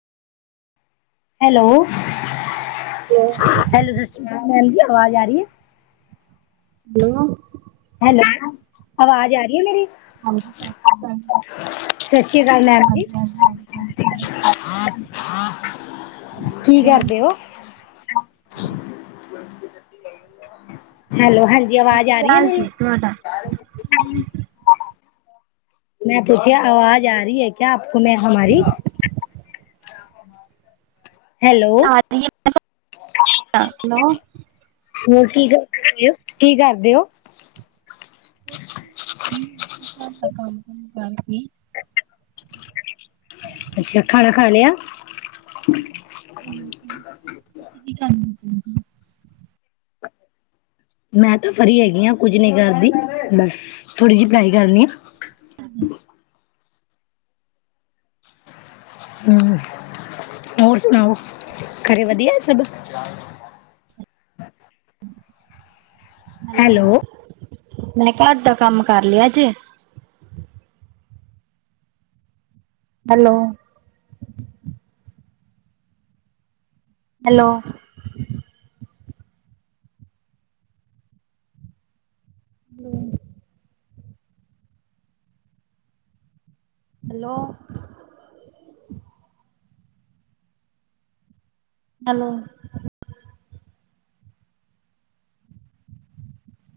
Hello hello hello ਸਤਿ ਸ਼੍ਰੀ ਅਕਾਲ ਜੀ ਆਵਾਜ਼ ਆ ਰਹੀ ਹੈ। ਹੈਲੋ ਹੈਲੋ ਆਵਾਜ਼ ਆ ਰਹੀ ਹੈ ਮੇਰੀ। ਹਾਂਜੀ ਸਤਿ ਸ੍ਰੀ ਅਕਾਲ ਜੀ ਸਤਿ ਸ਼੍ਰੀ ਅਕਾਲ ਮੈਡਮ ਜੀ ਹਾਂਜੀ ਹਾਂਜੀ ਕੀ ਕਰਦੇ ਹਾਂਜੀ ਹੋ? ਹੈਲੋ ਹਾਂਜੀ। ਬ ਆਵਾਜ਼ ਆ ਕੀ ਰਹੀ ਹੈ ਹਾਲ ਮੇਰੀ ਜੀ ਤੁਹਾਡਾ ਮੈਂ ਪੁੱਛਿਆ ਆਵਾਜ਼ ਆ ਰਹੀ ਹੈ ਕਿਆ ਆਪਕ ਮੈਂ ਹਮਾਰੀ? ਹੈਲੋ ਆ ਰ ਹੈਲੋ। ਹੋਰ ਕੀ ਕਰਦੇ ਹੋ ਕੀ ਕਰਦੇ ਹੋ। ਇਹੀਓ ਘਰ ਦਾ ਕੰਮ ਕਰਕੇ। ਅੱਛਾ ਖਾਣਾ ਖਾ ਲਿਆ? ਹਾਂ ਤੁਸੀਂ ਕੀ ਕਰਦੇ ਪਏ ਸੀ? ਮੈਂ ਤਾਂ ਫਰੀ ਹੈਗੀ ਹਾਂ ਕੁੱਝ ਨਹੀਂ ਕਰਦੀ ਬਸ ਥੋੜ੍ਹੀ ਜਿਹੀ ਪੜ੍ਹਾਈ ਕਰਨੀ ਆ। [unintelligible] ਹਮ ਹੋਰ ਸੁਣਾਓ ਖਰੇ ਵਧੀਆ ਸਭ? ਹੈਲੋ ਮੈਂ ਘਰ ਦਾ ਕੰਮ ਕਰ ਲਿਆ ਅਜੇ। ਹੈਲੋ। ਹੈਲੋ। [unintelligible] ਹੈਲੋ। ਹੈਲੋ।